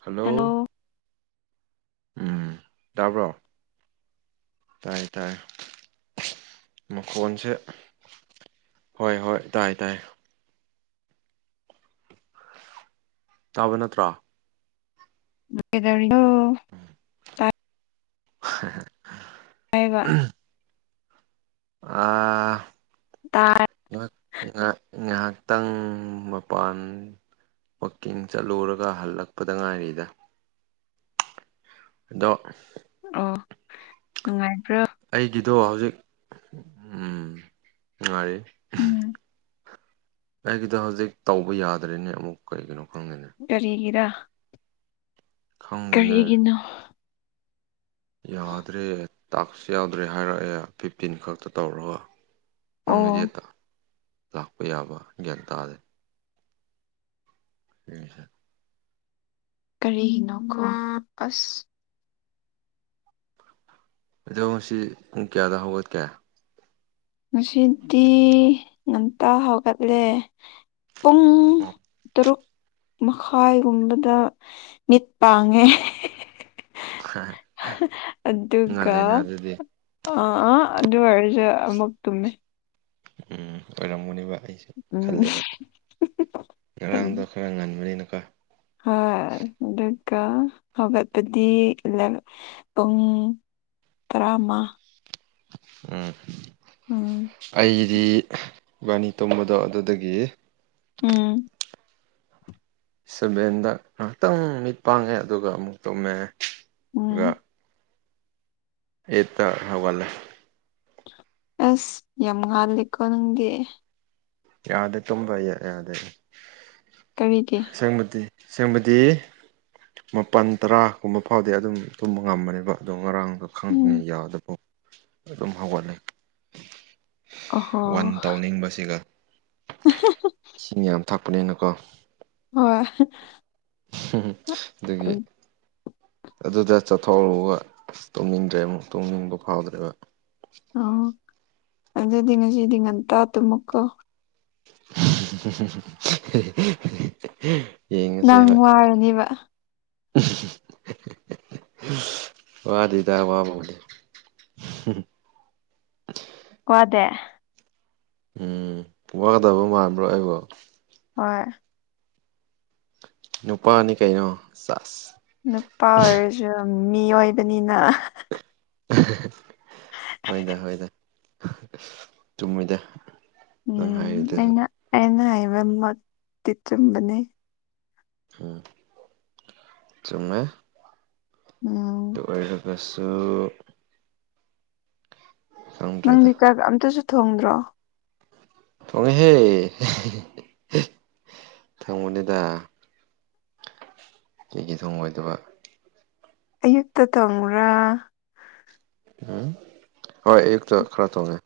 Hello ꯎꯝ ꯇꯥꯕ꯭ꯔꯣ ꯇꯥꯏ ꯇꯥꯏꯦ ꯃꯈꯣꯟꯁꯦ ꯍꯣꯏ ꯍꯣꯏ ꯇꯥꯏ ꯇꯥꯏ ꯇꯥꯕ ꯅꯠꯇ꯭ꯔꯥ [unintelligible] [unintelligible] ꯇꯥꯏꯕ ꯑ ꯇꯥꯏ ꯉꯍꯥꯛ ꯉ ꯉꯥꯏꯍꯥꯛꯇꯪ ꯃꯄꯥꯟ ꯋꯥꯛꯀꯤꯡ ꯆꯠꯂꯨꯔꯒ ꯍꯜꯂꯛꯄꯗ ꯉꯥꯏꯔꯤꯗ ꯑꯗꯣ ꯑꯣ ꯅꯨꯡꯉꯥꯏꯕ꯭ꯔꯥ ꯑꯩꯒꯤꯗꯣ ꯍꯧꯖꯤꯛ [unintelligible] ꯅꯨꯡꯉꯥꯏꯔꯤ ꯎꯝ [unintelligible] ꯑꯩꯒꯤꯗ ꯍꯧꯖꯤꯛ ꯇꯧꯕ ꯌꯥꯗ꯭ꯔꯦꯅꯦ ꯑꯃꯨꯛ ꯀꯩꯒꯤꯅꯣ ꯈꯪꯗꯦꯅꯤ ꯀꯔꯤꯒꯤꯔ ꯈꯪꯗꯦꯅꯦ ꯀꯔꯤꯒꯤꯅꯣ ꯌꯥꯗ꯭ꯔꯦ ꯇꯥꯛꯁꯨ ꯌꯥꯎꯗ꯭ꯔꯦ ꯍꯥꯏꯔꯛꯑꯦ ꯐꯤꯞꯇꯤꯟ ꯈꯛꯇ ꯇꯧꯔꯒ ꯑꯣ ꯅꯪꯒꯤꯖꯦꯠꯇ ꯂꯥꯛꯄ ꯌꯥꯕ ꯒ꯭ꯌꯥꯟ ꯇꯥꯗꯦ [unintelligible] ꯀꯔꯤꯒꯤꯅꯣ ꯑꯁ ꯑꯗꯨꯣꯁꯤ ꯄꯨꯡ ꯀꯌꯥꯗ ꯍꯧꯒꯠꯀꯦ ꯉꯁꯤꯗꯤ ꯉꯝꯇ ꯍꯧꯒꯠꯂꯦ ꯄꯨꯡ ꯎꯝ ꯐꯔꯨꯛ ꯃꯈꯥꯏꯒꯨꯝꯕꯗ ꯃꯤꯠ ꯄꯥꯡꯉꯦ ꯑꯗꯨꯒ ꯉꯜꯂꯦꯅ ꯑꯗꯨꯗꯤ ꯑ ꯑ ꯑꯗꯨ ꯑꯣꯏꯔꯖ ꯑꯃꯨꯛ ꯇꯨꯝꯃꯦ ꯎꯝ ꯑꯣꯏꯔꯝꯃꯨꯅꯦꯕ ꯑꯩꯁꯨꯦ ꯈꯜꯂꯦꯕ ꯉꯔꯥꯡꯗꯣ ꯈꯔ ꯉꯟꯕꯅꯤꯅꯀꯣ ꯍ ꯗꯀ ꯍꯧꯒꯥꯠꯄꯗꯤ ꯇꯨꯡ ꯇꯔꯥꯃ ꯎꯝ ꯎꯝ ꯑꯩꯗꯤ ꯏꯕꯥꯅꯤ ꯇꯣꯝꯕꯗꯣ ꯑꯗꯨꯗꯒꯤ ꯎꯝ ꯁꯚꯦꯟꯗ ꯉꯥꯏꯍꯥꯛꯇꯪ ꯃꯤꯠ ꯄꯥꯡꯉꯦ ꯑꯗꯨꯒ ꯑꯃꯨꯛ ꯇꯧꯃꯦꯦ ꯎꯝ ꯑꯩ ꯇ ꯍꯒꯜ ꯑꯁ ꯌꯥꯝ ꯉꯥꯂꯦꯀꯣ ꯅꯪꯗꯤ ꯌꯥꯗ ꯇꯨꯝꯕ ꯀꯔꯤꯒꯤ ꯌꯥꯗꯦꯁꯪꯕꯗꯤ ꯁꯦꯡꯕꯗꯤ ꯃꯥꯄꯜ ꯇꯔꯥꯒꯨꯝꯕ ꯐꯥꯎꯗꯤ ꯑꯗꯨꯝ ꯇꯨꯝꯕ ꯉꯝꯃꯅꯦꯕ ꯑꯗꯣ ꯉꯔꯥꯡꯗꯣ ꯈꯪꯗꯉ ꯎꯝ ꯌꯥꯗꯕ ꯑꯗꯨꯝ ꯍꯧꯒꯠꯅꯩ ꯑꯍꯣ ꯋꯥꯟ ꯇꯧꯅꯤꯡꯕꯁꯤꯒ [unintelligible] ꯏꯁꯤꯡ ꯌꯥꯝ ꯊꯛꯄꯅꯤꯅꯀꯣ ꯍꯣꯌ ꯑꯗꯨꯗꯒꯤ ꯑꯗꯨꯗ ꯆꯠꯊꯣꯛꯔꯛꯒ ꯇꯣꯡꯅꯤꯡꯗ꯭ꯔꯦ ꯑꯃꯨꯛ ꯇꯣꯡꯅꯤꯡꯕ ꯐꯥꯎꯗ꯭ꯔꯦꯕ ꯑꯣ ꯑꯗꯨꯖꯗꯤꯖꯤꯗꯤꯉꯟ ꯇꯨꯃꯀ ꯌꯦꯡꯉꯁꯦ ꯅꯪ ꯍꯣꯏ ꯋꯥꯔꯅꯤꯕ ꯋꯥꯗꯨꯗ ꯑꯋꯥꯕꯅꯦ ꯋꯥꯗꯦ ꯎꯝ ꯋꯥꯗꯕ ꯃꯥꯟꯕ꯭ꯔꯣ ꯑꯩꯕꯣ ꯍꯣꯏ ꯅꯨꯄꯥꯅꯤ ꯀꯩꯅꯣ ꯆꯥꯁ ꯅꯨꯄꯥ ꯑꯣꯏꯔꯁꯨ ꯃꯤ ꯑꯣꯏꯕꯅꯤꯅ ꯍꯣꯏꯗ ꯍꯣꯏꯗ ꯆꯨꯝꯃꯣꯏꯗ ꯎꯝ ꯑꯩꯅ ꯑꯩꯅ ꯍꯥꯏꯕꯃꯛꯇꯤ ꯆꯨꯝꯕꯅꯦ ꯎꯝ ꯆꯃꯦ ꯎꯝ ꯑꯗꯨ ꯑꯣꯏꯔꯒꯁꯨ ꯈꯪꯗ꯭ꯔꯦꯗ ꯅꯪꯗꯤ ꯀ ꯑꯝꯇꯁꯨ ꯊꯣꯡꯗ꯭ꯔꯣ ꯊꯉꯦꯍꯦ ꯊꯪꯃꯅꯦꯗ ꯀꯦꯒꯤ ꯊꯣꯡ ꯑꯣꯏꯣꯏꯗꯕ ꯑꯌꯨꯛꯇ ꯇꯣꯡ꯭ꯔꯥ ꯎꯝ ꯍꯣꯏ ꯑꯌꯨꯛꯇ ꯈꯔ ꯇꯣꯡꯉꯦ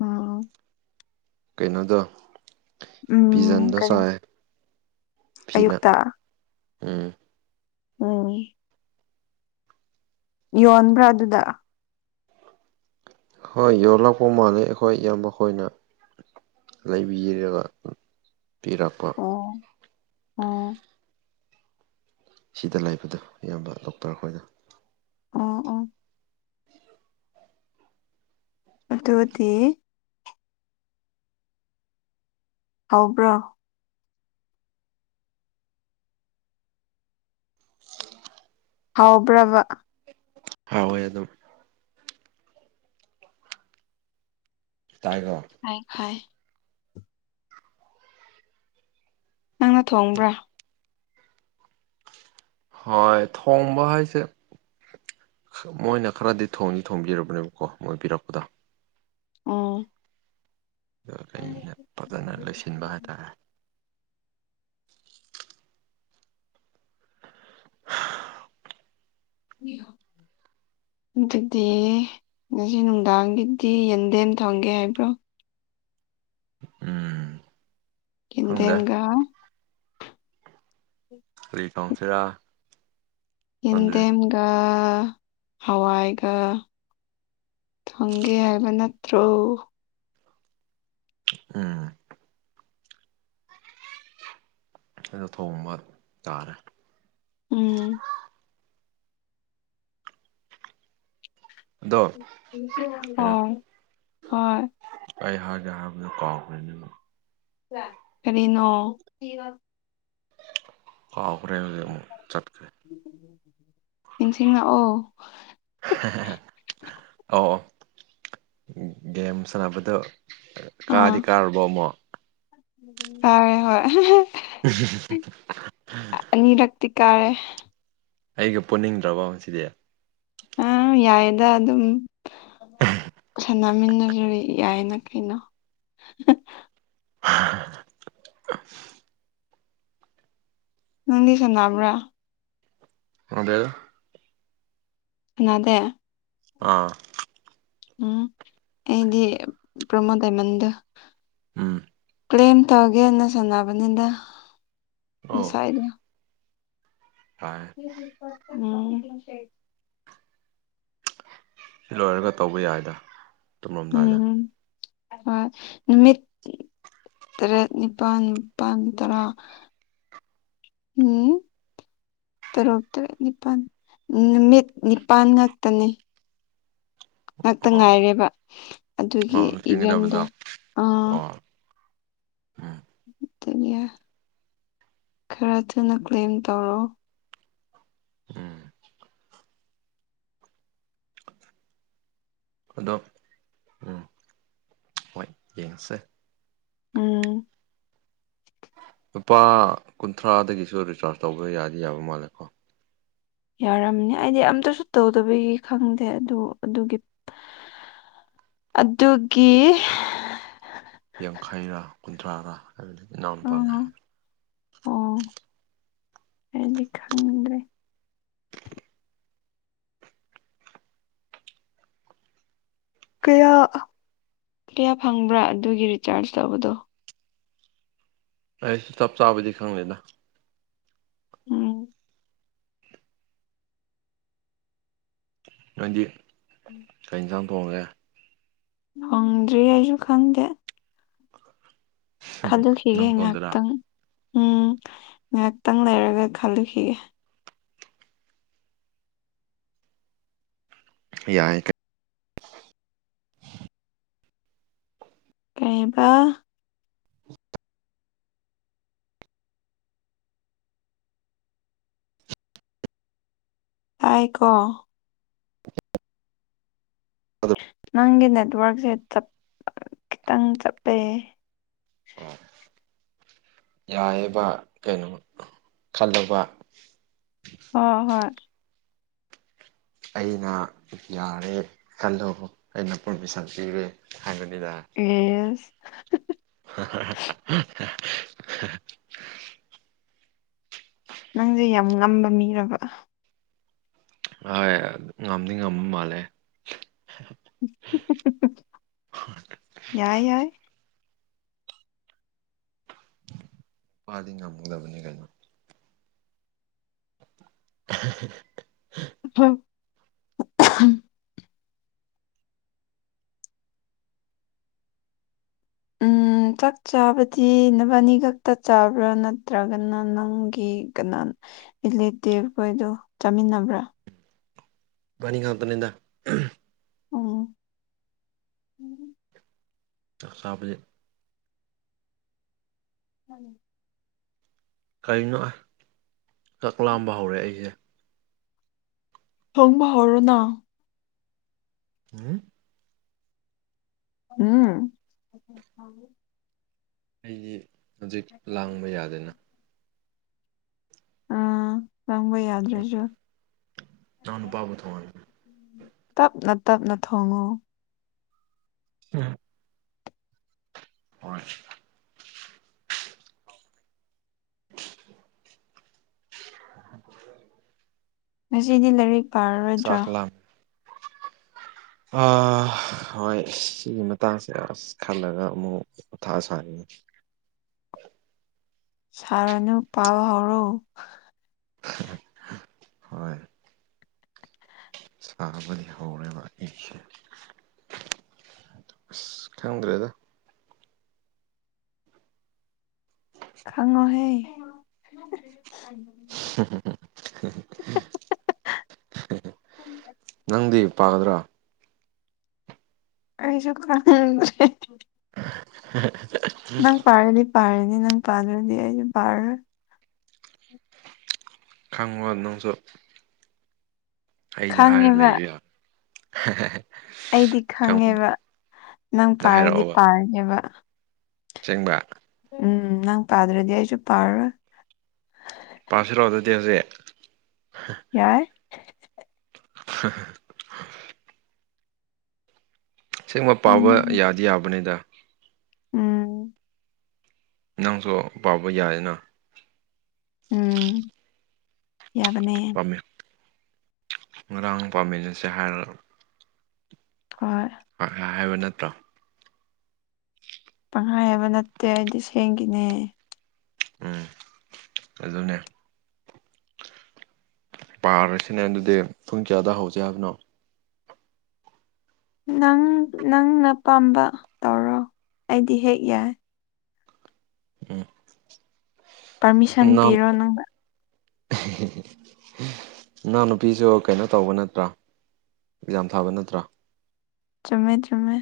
ꯑ ꯀꯩꯅꯣꯗꯣ ꯎꯝ ꯄꯤꯖꯟꯗꯣ ꯀꯔꯤ ꯁꯥꯏ ꯐꯤꯅ ꯑꯌꯨꯛꯇ ꯎꯝ ꯎꯝ ꯌꯣꯟꯕ꯭ꯔꯥ ꯑꯗꯨꯗ ꯍꯣꯏ ꯌꯣꯜꯂꯛꯄ ꯃꯥꯜꯂꯦ ꯑꯩꯈꯣꯏ ꯏꯌꯥꯝꯕꯣꯏꯅ ꯂꯩꯕꯤꯔꯒ ꯄꯤꯔꯛꯄ ꯑꯣ ꯑꯣ ꯁꯤꯗ ꯂꯩꯕꯗꯣ ꯑꯌꯥꯝꯕ ꯗꯣꯛꯇꯔ ꯑꯩꯈꯣꯏꯅ ꯑꯣ ꯑꯣ ꯑꯗꯨꯗꯤ ꯍꯕ꯭ꯔꯣ ꯍꯥꯎꯕ꯭ꯔꯕ ꯍ ꯍꯣꯏ ꯑꯗꯨꯝ ꯇꯥꯏꯒꯣ ꯍ ꯍꯣꯏ ꯅꯪꯅ ꯊꯣꯡꯕ꯭ꯔꯥ ꯍꯣꯌ ꯊꯣꯡꯕ ꯍꯥꯏꯁꯦ ꯃꯣꯏꯅ ꯈꯔꯗꯤ ꯊꯣꯡꯅꯤ ꯊꯣꯡꯕꯤꯔꯕꯅꯦꯕꯀꯣ ꯃꯣꯏ ꯄꯤꯔꯛꯄꯗ ꯎꯝ ꯑꯗꯨꯒ ꯑꯩꯅ ꯐꯖꯅ ꯂꯩꯣꯏꯁꯤꯟꯕ ꯍꯥꯏꯇꯥꯔꯦ ꯅ꯭ꯌꯨ ꯌ ꯑꯗꯨꯗꯤ ꯉꯁꯤ ꯅꯨꯡꯗꯥꯡꯒꯤꯗꯤ ꯌꯦꯟꯗꯦꯝ ꯊꯪꯒꯦ ꯍꯥꯏꯕ꯭ꯔꯣ ꯎꯝ ꯈꯪꯗꯦ ꯌꯦꯟꯗꯦꯝꯒ ꯍ ꯀꯝ ꯐꯔꯥ ꯌꯦꯟꯗꯦꯝꯒ ꯍꯋꯥꯏꯒ ꯊꯪꯒꯦ ꯍꯥꯏꯕ ꯅꯠꯇ꯭ꯔꯣ ꯑꯝ ꯑꯩꯅ ꯊꯣꯡ ꯑꯃ ꯇꯥꯔꯦ ꯎꯝ ꯑꯗꯣ ꯀꯩꯅꯣ ꯑꯣ ꯍꯣꯏ ꯑꯩ ꯍꯖꯍ ꯀꯥꯎ ꯀꯔꯤꯅꯣ ꯍꯈꯥ ꯍꯈ꯭ꯔꯦ ꯍꯧꯖꯛ ꯆꯠꯈꯦ ꯅꯤꯡꯁꯤꯡꯅ ꯑꯣ ꯑꯧ ꯑꯣ ꯒꯦꯝ ꯁꯥꯟꯅꯕꯗꯣ ꯀꯥꯗꯤ ꯀꯥꯔꯕꯣ ꯑꯃꯨꯛ ꯇꯥꯔꯦ ꯍꯣꯏ [unintelligible] ꯅꯤ ꯔ ꯇꯤ ꯀꯥꯔꯦ ꯑꯩꯒ ꯄꯨꯅꯤꯡꯗ꯭ꯔꯕ ꯁꯤꯗꯤ ꯑ ꯌꯥꯏꯗ ꯑꯗꯨꯝ ꯁꯥꯟꯅꯃꯤꯟꯅꯖꯤꯔ ꯌꯥꯏꯅ ꯀꯩꯅꯣ [unintelligible] ꯅꯪꯗꯤ ꯁꯥꯟꯕ꯭ꯔꯥ ꯑꯦꯗꯦ ꯀꯅꯥꯗꯦ ꯑꯥ ꯎꯝ ꯑꯩꯗꯤ ꯄ꯭ꯔꯃꯣ ꯗꯥꯢꯃꯟꯗꯣ ꯎꯝ ꯀ꯭ꯂꯦꯝ ꯇꯧꯒꯦꯅ ꯁꯥꯟꯅꯕꯅꯤꯗ ꯉꯁꯥꯏꯒꯤꯗꯣ ꯍ ꯎꯝ ꯁꯤ ꯂꯣꯏꯔꯒ ꯇꯧꯕ ꯌꯥꯏꯗ ꯇꯨꯝꯂꯝꯗꯥꯏꯗ ꯎꯝ ꯍꯣꯢ ꯅꯨꯃꯤꯠ ꯇꯔꯦꯠ ꯅꯤꯄꯥꯜ ꯅꯤꯄꯥꯜ ꯇꯔꯥ ꯎꯝ ꯇꯔꯨꯛ ꯇꯔꯦꯠ ꯅꯤꯄꯥꯜ ꯅꯨꯃꯤꯠ ꯅꯤꯄꯥꯜ ꯉꯛꯇꯅꯦ ꯉꯥꯛꯇ ꯑꯣ ꯉꯥꯏꯔꯦꯕ ꯑꯗꯨꯒꯤ ꯑꯣ ꯏꯚꯟꯗꯣ ꯊꯦꯡꯒꯗꯕꯗꯣ ꯑꯥ ꯑꯣ ꯎꯝ ꯑꯗꯨꯒꯤ ꯈꯔ ꯊꯨꯅ ꯀ꯭ꯂꯦꯝ ꯇꯧꯔꯣ ꯎꯝ ꯑꯗꯣ ꯎꯝ ꯍꯣꯏ ꯌꯦꯡꯁꯦ ꯎꯝ ꯂꯨꯄꯥ ꯀꯨꯟꯊ꯭ꯔꯥꯗꯒꯤꯁꯨ ꯔꯤꯆꯥꯔꯖ ꯇꯧꯕ ꯌꯥꯗꯤ ꯌꯥꯕ ꯃꯥꯜꯂꯦꯀꯣ ꯌꯥꯔꯝꯅꯤ ꯑꯩꯗꯤ ꯑꯝꯇꯁꯨ ꯇꯧꯗꯕꯒꯤ ꯈꯪꯗꯦ ꯑꯗꯨ ꯑꯗꯨꯒꯤ ꯑꯗꯨꯒꯤ ꯌꯥꯡꯈꯩꯔꯥ ꯀꯨꯟꯊ꯭ꯔꯥꯔꯥ ꯍꯥꯏꯕꯗꯤ ꯏꯅꯥꯎ ꯅꯨꯄꯥꯥꯟꯅ ꯑꯥ ꯍꯥꯏ ꯑꯣ ꯑꯩꯗꯤ ꯈꯪ ꯀꯌꯥ ꯀꯌꯥ ꯐꯪꯕ꯭ꯔꯥ ꯑꯗꯨꯒꯤ ꯔꯤꯆꯥꯔꯖ ꯇꯧꯕꯗꯣ ꯑꯩꯁꯨ ꯆꯞ ꯆꯥꯕꯗꯤ ꯈꯪꯗꯦꯗ ꯎꯝ ꯅꯣꯏꯗꯤ ꯀꯩ ꯏꯟꯁꯥꯡ ꯊꯣꯡꯉꯒꯦ ꯐꯪꯗ꯭ꯔꯤ ꯑꯩꯁꯨ ꯈꯪꯗꯦ ꯈꯜꯂꯨꯈꯤꯒꯦ ꯅꯪ ꯊꯣꯡꯗꯣꯏꯔꯥ ꯉꯥꯏꯍꯥꯛꯇꯪ ꯎꯝ ꯉꯥꯏꯍꯥꯛꯇꯪ ꯂꯩꯔꯒ ꯈꯜꯂꯨꯈꯤꯒꯦ ꯌꯥꯏ ꯀ ꯀꯩꯕ ꯑꯥꯢ ꯀꯣ ꯅꯪꯒꯤ ꯅꯦꯠꯋꯔꯛꯁꯦ ꯆꯞ ꯈꯤꯇꯪ ꯆꯞꯄꯦ ꯑꯣ ꯌꯥꯌꯦꯕ ꯀꯩꯅꯣ ꯈꯜꯂꯕ ꯑꯣ ꯍꯣꯏ ꯑꯩꯅ ꯌꯥꯔꯦ ꯈꯜꯂꯣ ꯑꯩꯅ ꯄꯔꯃꯤꯁꯟ ꯄꯤꯔꯦ ꯍꯥꯏꯕꯅꯤꯗ ꯌꯦꯁ ꯍꯥ ꯍꯥ [inaudible] ꯅꯪꯁꯦ ꯌꯥꯝ ꯉꯝꯕ ꯃꯤꯔꯕ ꯍꯣꯢ ꯉꯝꯗꯤ ꯉꯝꯕ ꯃꯥꯜꯂꯦ ꯌꯥꯏ ꯌꯥꯏ ꯅꯨꯄꯥꯗꯤ ꯉꯝꯗꯕꯅꯤ ꯀꯩꯅꯣ [unintelligible] [unintelligible] [inaudible] ꯎꯝ ꯆꯥꯛ ꯆꯥꯕꯗꯤ ꯅꯕꯥꯅꯤ ꯈꯛꯇ ꯆꯥꯕ꯭ꯔꯥ ꯅꯠꯇ꯭ꯔꯒꯅ ꯅꯪꯒꯤ ꯀꯅꯥ ꯏꯂꯦꯛꯇꯦꯞ ꯈꯣꯏꯗꯣ ꯆꯥꯃꯤꯟꯅꯕ꯭ꯔꯥ ꯏꯕꯅꯤ ꯉꯝꯃꯛꯞꯅꯤꯅꯥ ꯑꯣ ꯎꯝ ꯆꯥꯛ ꯆꯥꯕꯁꯦ ꯎ ꯀꯔꯤꯅꯣ ꯆꯥꯛ ꯂꯥꯝꯕ ꯍꯧꯔꯛꯑꯦ ꯑꯩꯁꯦ ꯊꯣꯡꯕ ꯍꯧꯔꯣꯅ ꯎꯝ ꯎꯝ ꯑꯩꯗꯤ ꯍꯧꯖꯤꯛ ꯂꯥꯡꯕ ꯌꯥꯗꯦꯅ ꯑꯥ ꯂꯪꯕ ꯌꯥꯗ꯭ꯔꯥꯖꯨ ꯏꯅꯥꯎ ꯅꯨꯄꯥꯕꯨ ꯊꯣꯡꯍꯟꯒꯦ ꯇꯞꯅ ꯇꯞꯅ ꯊꯣꯡꯉꯨ ꯎꯝ ꯍꯣꯏ [inaudible] ꯉꯁꯤꯗꯤ ꯂꯥꯏꯔꯤꯛ ꯄꯥꯔꯔꯣꯏꯗ꯭ꯔꯥ ꯆꯥꯛ ꯂꯥꯝ ꯑ ꯍꯣꯏ ꯁꯤꯒꯤ ꯃꯇꯥꯡꯁꯦ ꯑꯁ ꯈꯜꯂꯒ ꯑꯃꯨꯛ ꯑꯣꯊꯁꯥ ꯁꯥꯔꯅꯨ ꯄꯥꯎ ꯍꯧꯔꯣ ꯍꯣꯏ ꯁꯥꯥꯕꯅꯤ ꯍꯧꯔꯉ ꯏꯦ ꯈꯪꯗ꯭ꯔꯦꯗ ꯈꯪꯉꯣꯍꯦ [inaudible] ꯅꯪꯗꯤ ꯄꯥꯒꯗ꯭ꯔꯥ ꯑꯩꯁꯨ ꯈꯟꯗ꯭ꯔꯦ ꯎꯝ ꯄꯥꯅꯤ ꯄꯔꯅꯤ ꯅꯪ ꯄꯥꯗ꯭ꯔꯗꯤ ꯄꯔ ꯈꯪꯉꯣ ꯅꯪꯁꯨ ꯑꯩꯗ ꯍꯥꯏꯔꯒ ꯈꯪꯉꯦꯕ ꯂꯩꯌ ꯌꯥ [unintelligible] ꯑꯩꯗꯤ ꯈꯪꯉꯦꯕ ꯅꯪ ꯄꯥꯔꯗꯤ ꯄꯥꯔꯒꯦꯕ ꯆꯦꯡꯕ꯭ꯔꯥ ꯎꯝ ꯅꯪ ꯄꯥꯗ꯭ꯔꯥꯗꯤ ꯑꯩꯁꯨ ꯄꯥꯔꯣꯢ ꯄꯥꯁꯤꯔꯣ ꯑꯗꯨꯗꯤ ꯍꯧꯖꯤꯛ ꯌꯥꯏ ꯑꯦꯡꯕ ꯄꯥꯕ ꯑꯩꯅꯅꯦ ꯌꯥꯗꯤ ꯌꯥꯕꯅꯤꯗ ꯎꯝ ꯅꯪꯁꯨ ꯄꯥꯕ ꯌꯥꯏꯌꯦꯅ ꯎꯝ ꯌꯥꯕꯅꯦ ꯄꯥꯝꯃꯤ ꯉꯔꯥꯡ ꯄꯥꯝꯃꯤꯟꯅꯁꯦ ꯍꯥꯏꯔ ꯍꯣꯏ ꯍꯥꯏꯕ ꯅꯠꯇ꯭ꯔꯣ ꯄꯪꯈꯥꯏ ꯍꯥꯏꯕ ꯅꯠꯇꯦ ꯑꯩꯗꯤ ꯁꯦꯡꯒꯤꯅꯦ ꯎꯝ ꯑꯗꯨꯅꯦ ꯄꯥꯔꯁꯤꯅꯦ ꯑꯗꯨꯗꯤ ꯄꯨꯡ ꯆꯌꯥꯗ ꯍꯧꯁꯦ ꯍꯥꯏꯕꯅꯣ ꯅꯪ ꯅꯪꯅ ꯄꯥꯝꯕ ꯇꯧꯔꯣ ꯑꯩꯗꯤ ꯍꯦꯛ ꯌꯥꯏ ꯄꯥꯔꯃꯤꯁꯟ ꯎꯝ ꯅ ꯄꯤꯔꯣ ꯅꯪꯅ ꯏꯅꯥꯎ ꯅꯨꯨꯄꯤꯁꯨ ꯀꯩꯅꯣ ꯇꯧꯕ ꯅꯠꯇ꯭ꯔꯥ ꯑꯦꯛꯖꯥꯝ ꯊꯥꯕ ꯅꯠꯇ꯭ꯔꫭ꯫ ꯆꯨꯝꯃꯦ-ꯆꯨꯝꯃꯦ꯫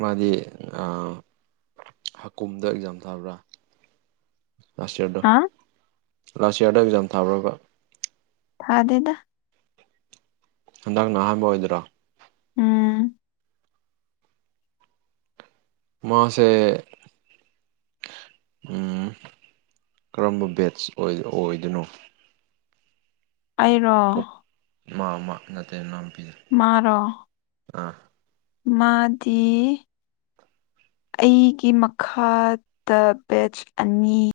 ꯃꯥꯗꯤ ꯑꯥ ꯍꯥꯀꯨꯝꯗ ꯑꯦꯛꯖꯥꯝ ꯊꯥꯕ꯭ꯔꯥ꯫ ꯂꯥꯁ ꯏꯌꯥꯔꯗꯣ ꯍꯥ ꯂꯥꯁ ꯏꯌꯥꯔꯗ ꯑꯦꯛꯖꯥꯝ ꯊꯥꯕ꯭ꯔꯕ꯫ ꯊꯥꯗꯦꯗ꯫ ꯍꯟꯗꯛꯅ ꯑꯍꯥꯟꯕ ꯑꯣꯏꯗꯣꯏꯔꯣ꯫ ꯎꯝ꯫ ꯃꯥꯁꯦ ꯎꯝ ꯀꯔꯝꯕ ꯕꯦꯠꯁ ꯑꫭꯏ ꯑꯣꯏꯗꯣꯏꯅꯣ꯫ ꯑꯩꯔꯣ ꯏꯃꯥ ꯃꯥ ꯅꯠꯇꯦꯅꯥꯝ ꯄꯤꯖꯦ ꯃꯔ ꯃꯥꯗꯤ ꯑꯩꯒꯤ ꯃꯈꯥꯗ ꯕꯦꯆ ꯑꯅꯤ